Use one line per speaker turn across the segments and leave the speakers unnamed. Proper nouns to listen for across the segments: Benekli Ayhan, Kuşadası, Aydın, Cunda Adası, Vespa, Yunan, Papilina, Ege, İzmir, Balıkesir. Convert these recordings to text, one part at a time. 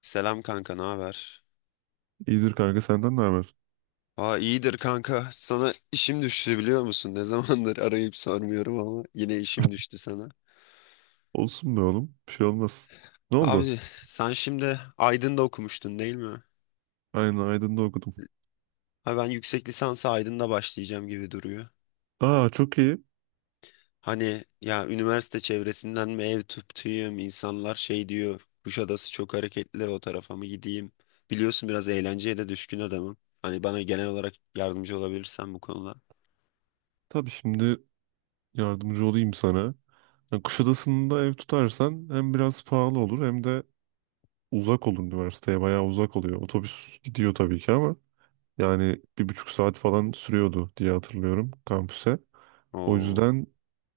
Selam kanka, ne haber?
İyidir kanka senden ne haber?
Aa iyidir kanka. Sana işim düştü biliyor musun? Ne zamandır arayıp sormuyorum ama yine işim düştü sana.
Olsun be oğlum. Bir şey olmaz. Ne oldu?
Abi sen şimdi Aydın'da okumuştun değil mi?
Aynen Aydın'da okudum.
Ha ben yüksek lisansa Aydın'da başlayacağım gibi duruyor.
Aa, çok iyi.
Hani ya üniversite çevresinden mi ev tutayım? İnsanlar şey diyor. Kuşadası çok hareketli o tarafa mı gideyim? Biliyorsun biraz eğlenceye de düşkün adamım. Hani bana genel olarak yardımcı olabilirsen bu konuda.
Tabii şimdi yardımcı olayım sana. Yani Kuşadası'nda ev tutarsan hem biraz pahalı olur hem de uzak olur üniversiteye. Bayağı uzak oluyor. Otobüs gidiyor tabii ki ama yani bir buçuk saat falan sürüyordu diye hatırlıyorum kampüse. O
Oo.
yüzden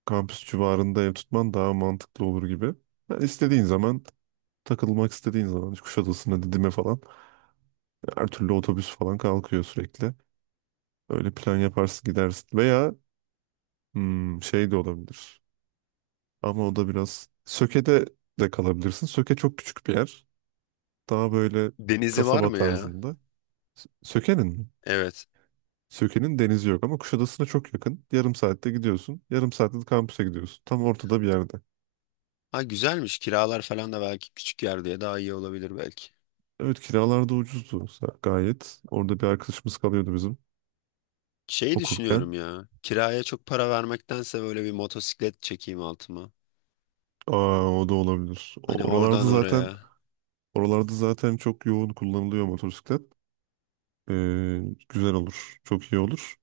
kampüs civarında ev tutman daha mantıklı olur gibi. Yani istediğin zaman takılmak istediğin zaman işte Kuşadası'na, Didim'e falan her türlü otobüs falan kalkıyor sürekli. Öyle plan yaparsın, gidersin. Veya şey de olabilir. Ama o da biraz Söke'de de kalabilirsin. Söke çok küçük bir yer. Daha böyle
Denizi var
kasaba
mı ya?
tarzında. Söke'nin mi?
Evet.
Söke'nin denizi yok ama Kuşadası'na çok yakın. Yarım saatte gidiyorsun. Yarım saatte de kampüse gidiyorsun. Tam ortada bir yerde.
Ha güzelmiş. Kiralar falan da belki küçük yer diye daha iyi olabilir belki.
Evet, kiralar da ucuzdu gayet. Orada bir arkadaşımız kalıyordu bizim
Şey düşünüyorum
okurken.
ya. Kiraya çok para vermektense böyle bir motosiklet çekeyim altıma.
Aa, o da olabilir.
Hani oradan oraya.
Oralarda zaten çok yoğun kullanılıyor motosiklet. Ee, Güzel olur. Çok iyi olur.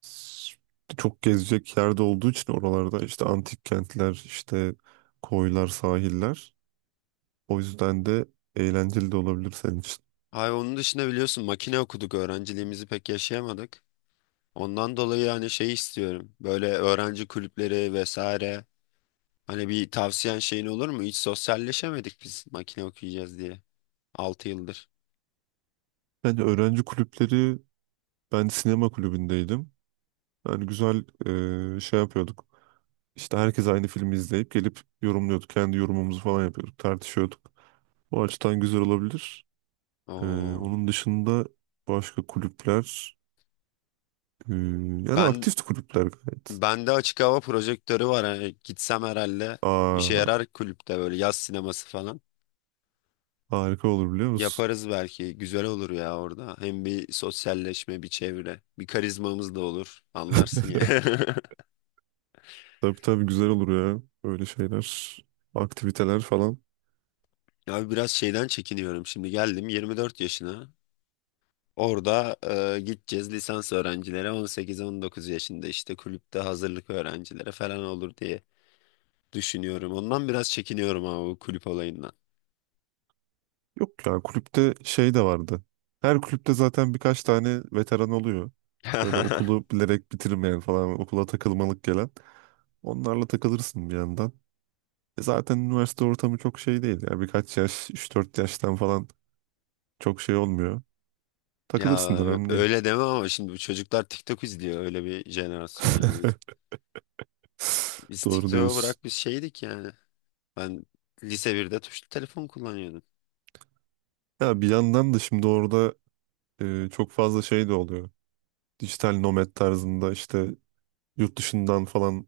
S- Çok gezecek yerde olduğu için oralarda işte antik kentler, işte koylar, sahiller. O yüzden de eğlenceli de olabilir senin için.
Ay onun dışında biliyorsun makine okuduk. Öğrenciliğimizi pek yaşayamadık. Ondan dolayı hani şey istiyorum. Böyle öğrenci kulüpleri vesaire. Hani bir tavsiyen şeyin olur mu? Hiç sosyalleşemedik biz makine okuyacağız diye. 6 yıldır.
Yani öğrenci kulüpleri, ben sinema kulübündeydim. Yani güzel şey yapıyorduk. İşte herkes aynı filmi izleyip gelip yorumluyorduk. Kendi yorumumuzu falan yapıyorduk, tartışıyorduk. O açıdan güzel olabilir. Ee,
Oo.
Onun dışında başka kulüpler. Yani
Ben
aktif kulüpler gayet.
Bende açık hava projektörü var. Hani gitsem herhalde işe
Aa,
yarar kulüpte böyle yaz sineması falan.
harika olur biliyor musun?
Yaparız belki. Güzel olur ya orada. Hem bir sosyalleşme, bir çevre, bir karizmamız da olur. Anlarsın ya.
Tabii, tabii güzel olur ya. Böyle şeyler, aktiviteler falan.
Ya biraz şeyden çekiniyorum. Şimdi geldim 24 yaşına. Orada gideceğiz lisans öğrencilere 18-19 yaşında işte kulüpte hazırlık öğrencilere falan olur diye düşünüyorum. Ondan biraz çekiniyorum ama bu kulüp olayından.
Yok ya, kulüpte şey de vardı. Her kulüpte zaten birkaç tane veteran oluyor. Böyle okulu bilerek bitirmeyen falan, okula takılmalık gelen. Onlarla takılırsın bir yandan. E, zaten üniversite ortamı çok şey değil ya. Birkaç yaş, 3-4 yaştan falan çok şey olmuyor.
Ya
Takılırsın da önemli değil.
öyle deme ama şimdi bu çocuklar TikTok izliyor öyle bir jenerasyon yani. Biz, biz
Doğru
TikTok'u
diyorsun.
bırak biz şeydik yani. Ben lise birde tuşlu telefon kullanıyordum.
Ya bir yandan da şimdi orada çok fazla şey de oluyor. Dijital nomad tarzında işte yurt dışından falan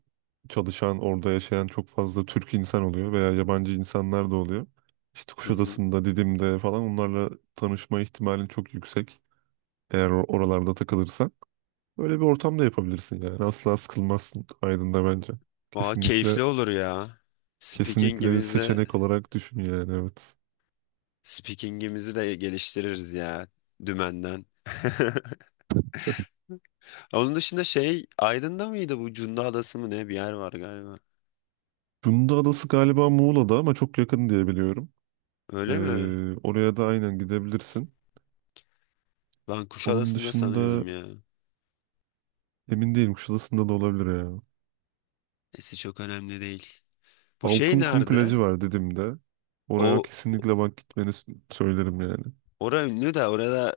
çalışan, orada yaşayan çok fazla Türk insan oluyor veya yabancı insanlar da oluyor. İşte
Hı hı.
Kuşadası'nda, Didim'de falan onlarla tanışma ihtimalin çok yüksek. Eğer oralarda takılırsan böyle bir ortam da yapabilirsin yani. Asla sıkılmazsın Aydın'da bence.
Valla
Kesinlikle,
keyifli olur ya.
kesinlikle bir
Speaking'imizi
seçenek olarak düşün, yani evet.
Speaking'imizi de geliştiririz ya dümenden. Onun dışında şey Aydın'da mıydı bu Cunda Adası mı ne bir yer var galiba.
Cunda Adası galiba Muğla'da ama çok yakın diye biliyorum.
Öyle mi?
Oraya da aynen gidebilirsin.
Ben
Onun
Kuşadası'nda
dışında
sanıyordum ya.
emin değilim, Kuşadası'nda da olabilir ya.
Neyse çok önemli değil. Bu şey
Altınkum
nerede?
plajı var dedim de. Oraya
O
kesinlikle bak, gitmeni söylerim yani.
Ora ünlü de orada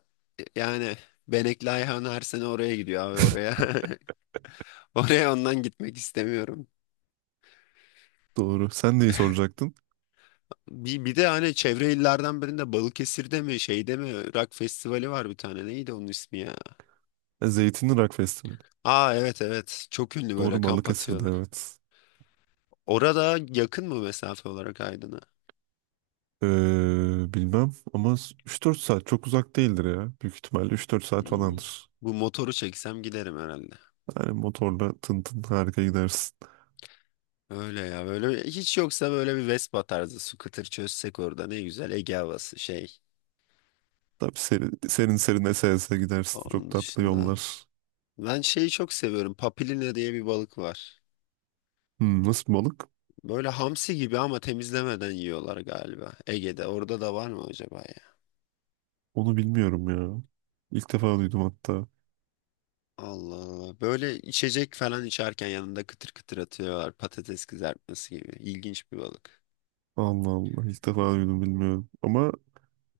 yani Benekli Ayhan her sene oraya gidiyor abi oraya. Oraya ondan gitmek istemiyorum.
Doğru. Sen neyi soracaktın?
Bir de hani çevre illerden birinde Balıkesir'de mi şeyde mi rock festivali var bir tane. Neydi onun ismi ya?
Zeytinli Rock Festivali.
Aa evet evet çok ünlü böyle
Doğru,
kamp
Balıkesir'de
atıyorlar.
evet.
Orada yakın mı mesafe olarak Aydın'a?
Bilmem ama 3-4 saat çok uzak değildir ya. Büyük ihtimalle 3-4 saat
İyi.
falandır.
Bu motoru çeksem giderim herhalde.
Yani motorla tın tın harika gidersin.
Öyle ya böyle hiç yoksa böyle bir Vespa tarzı scooter çözsek orada ne güzel Ege havası şey.
Tabii, serin serin, serin ese ese gidersin. Çok
Onun
tatlı
dışında
yollar.
ben şeyi çok seviyorum. Papilina diye bir balık var.
Nasıl bir balık?
Böyle hamsi gibi ama temizlemeden yiyorlar galiba. Ege'de. Orada da var mı acaba ya?
Onu bilmiyorum ya. İlk defa duydum hatta.
Allah Allah. Böyle içecek falan içerken yanında kıtır kıtır atıyorlar. Patates kızartması gibi. İlginç bir balık.
Allah Allah, ilk defa duydum, bilmiyorum. Ama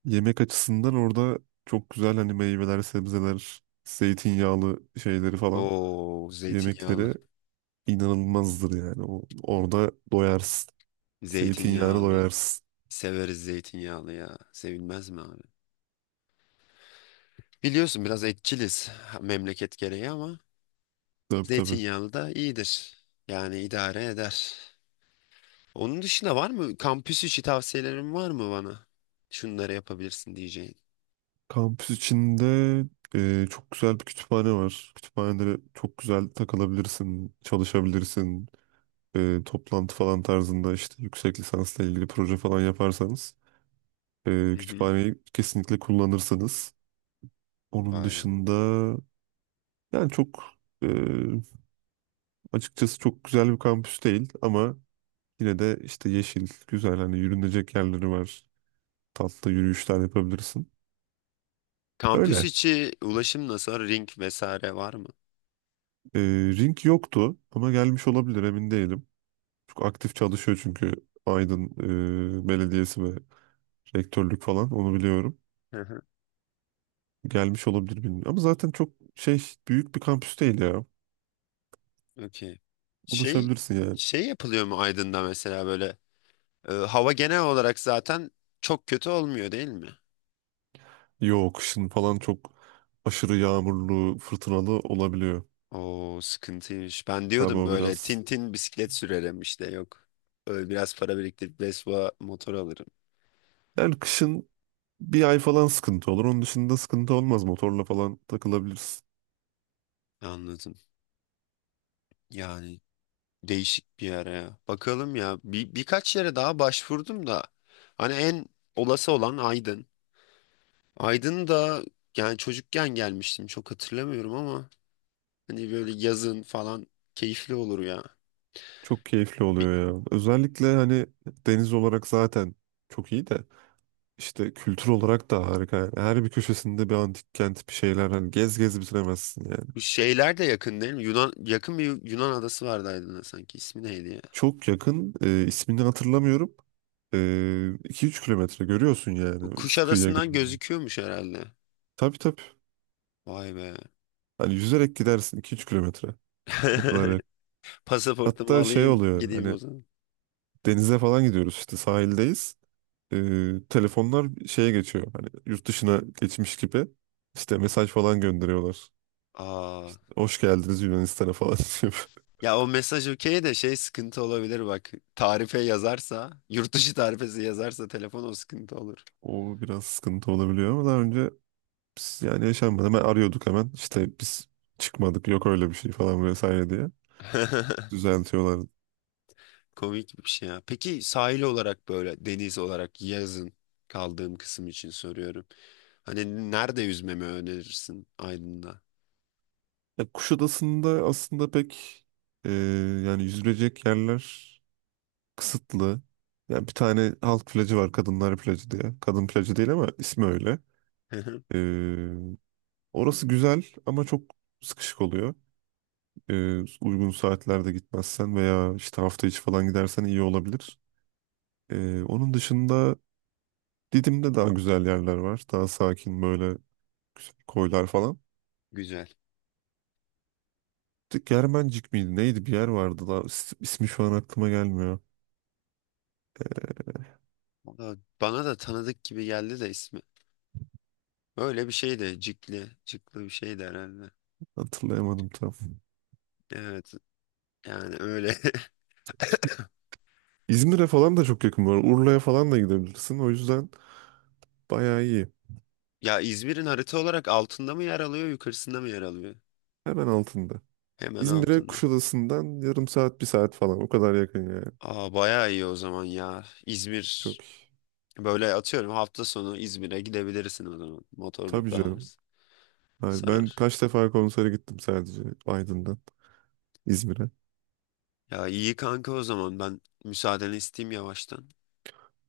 yemek açısından orada çok güzel, hani meyveler, sebzeler, zeytinyağlı şeyleri falan,
Oo, zeytinyağlı.
yemekleri inanılmazdır yani. Orada doyarsın. Zeytinyağına
Zeytinyağlı.
doyarsın.
Severiz zeytinyağlı ya. Sevilmez mi abi? Biliyorsun biraz etçiliz memleket gereği ama
Tabii, tabii.
zeytinyağlı da iyidir. Yani idare eder. Onun dışında var mı? Kampüs içi tavsiyelerin var mı bana? Şunları yapabilirsin diyeceğin.
Kampüs içinde çok güzel bir kütüphane var. Kütüphanede çok güzel takılabilirsin, çalışabilirsin. Toplantı falan tarzında işte yüksek lisansla ilgili proje falan yaparsanız
Hı hı.
kütüphaneyi kesinlikle kullanırsanız. Onun
Vay be.
dışında yani e, açıkçası çok güzel bir kampüs değil ama yine de işte yeşil, güzel, hani yürünecek yerleri var. Tatlı yürüyüşler yapabilirsin.
Kampüs
Öyle.
içi ulaşım nasıl? Ring vesaire var mı?
Ee, Ring yoktu ama gelmiş olabilir, emin değilim. Çok aktif çalışıyor çünkü Aydın Belediyesi ve rektörlük falan, onu biliyorum.
Hı hı.
Gelmiş olabilir, bilmiyorum. Ama zaten çok şey, büyük bir kampüs değil ya.
Okey. Şey
Ulaşabilirsin yani.
şey yapılıyor mu Aydın'da mesela böyle hava genel olarak zaten çok kötü olmuyor değil mi?
Yok, kışın falan çok aşırı yağmurlu, fırtınalı olabiliyor.
Oo sıkıntıymış. Ben
Tabii
diyordum
o
böyle
biraz.
tintin bisiklet sürerim işte yok. Böyle biraz para biriktirip Vespa motor alırım.
Yani kışın bir ay falan sıkıntı olur. Onun dışında sıkıntı olmaz. Motorla falan takılabilirsin.
Anladım. Yani değişik bir yer ya. Bakalım ya. Birkaç yere daha başvurdum da. Hani en olası olan Aydın. Aydın da yani çocukken gelmiştim. Çok hatırlamıyorum ama hani böyle yazın falan keyifli olur ya.
Çok keyifli
Bir,
oluyor ya. Özellikle hani deniz olarak zaten çok iyi de, işte kültür olarak da harika. Yani her bir köşesinde bir antik kent, bir şeyler, hani gez gez bitiremezsin yani.
bu şeyler de yakın değil mi? Yunan, yakın bir Yunan adası vardı Aydın'a sanki. İsmi neydi ya?
Çok yakın, ismini hatırlamıyorum. 2-3 kilometre görüyorsun
Bu
yani kıyıya
Kuşadası'ndan
gidince.
gözüküyormuş herhalde.
Tabii, tabii.
Vay be.
Hani yüzerek gidersin 2-3 kilometre. O kadar yakın.
Pasaportumu
Hatta şey
alayım
oluyor
gideyim o
hani,
zaman.
denize falan gidiyoruz, işte sahildeyiz. Telefonlar şeye geçiyor, hani yurt dışına geçmiş gibi. İşte mesaj falan gönderiyorlar.
Aa.
Hoş geldiniz Yunanistan'a falan, diyor.
Ya o mesaj okey de şey sıkıntı olabilir bak. Tarife yazarsa, yurt dışı tarifesi yazarsa telefon o sıkıntı olur.
O biraz sıkıntı olabiliyor ama daha önce biz yani yaşanmadı. Hemen arıyorduk, hemen işte biz çıkmadık, yok öyle bir şey falan vesaire diye düzeltiyorlardı.
Komik bir şey ya. Peki sahil olarak böyle deniz olarak yazın kaldığım kısım için soruyorum. Hani nerede yüzmemi önerirsin Aydın'da?
Ya Kuşadası'nda aslında pek e, yani yüzülecek yerler kısıtlı. Yani bir tane halk plajı var, kadınlar plajı diye. Kadın plajı değil ama ismi öyle. Ee, Orası güzel ama çok sıkışık oluyor. Uygun saatlerde gitmezsen veya işte hafta içi falan gidersen iyi olabilir. Onun dışında Didim'de daha güzel yerler var. Daha sakin böyle güzel koylar falan.
Güzel.
Germencik miydi? Neydi, bir yer vardı da ismi şu an aklıma gelmiyor.
Valla bana da tanıdık gibi geldi de ismi. Öyle bir şey de Cikli, Cikli bir şey de herhalde.
Hatırlayamadım tam.
Evet yani öyle.
İzmir'e falan da çok yakın var. Urla'ya falan da gidebilirsin. O yüzden bayağı iyi.
Ya İzmir'in harita olarak altında mı yer alıyor, yukarısında mı yer alıyor?
Hemen altında.
Hemen
İzmir'e
altında.
Kuşadası'ndan yarım saat, bir saat falan. O kadar yakın yani.
Aa bayağı iyi o zaman ya. İzmir
Çok iyi.
böyle atıyorum hafta sonu İzmir'e gidebilirsin o zaman. Motor
Tabii
da var.
canım. Yani ben
Sarar.
kaç defa konsere gittim sadece Aydın'dan İzmir'e.
Ya iyi kanka o zaman ben müsaadeni isteyeyim yavaştan.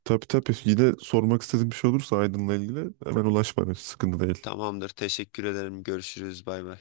Tabii, tabii. Yine sormak istediğim bir şey olursa Aydın'la ilgili hemen ulaş bana. Hiç sıkıntı değil.
Tamamdır teşekkür ederim görüşürüz bay bay.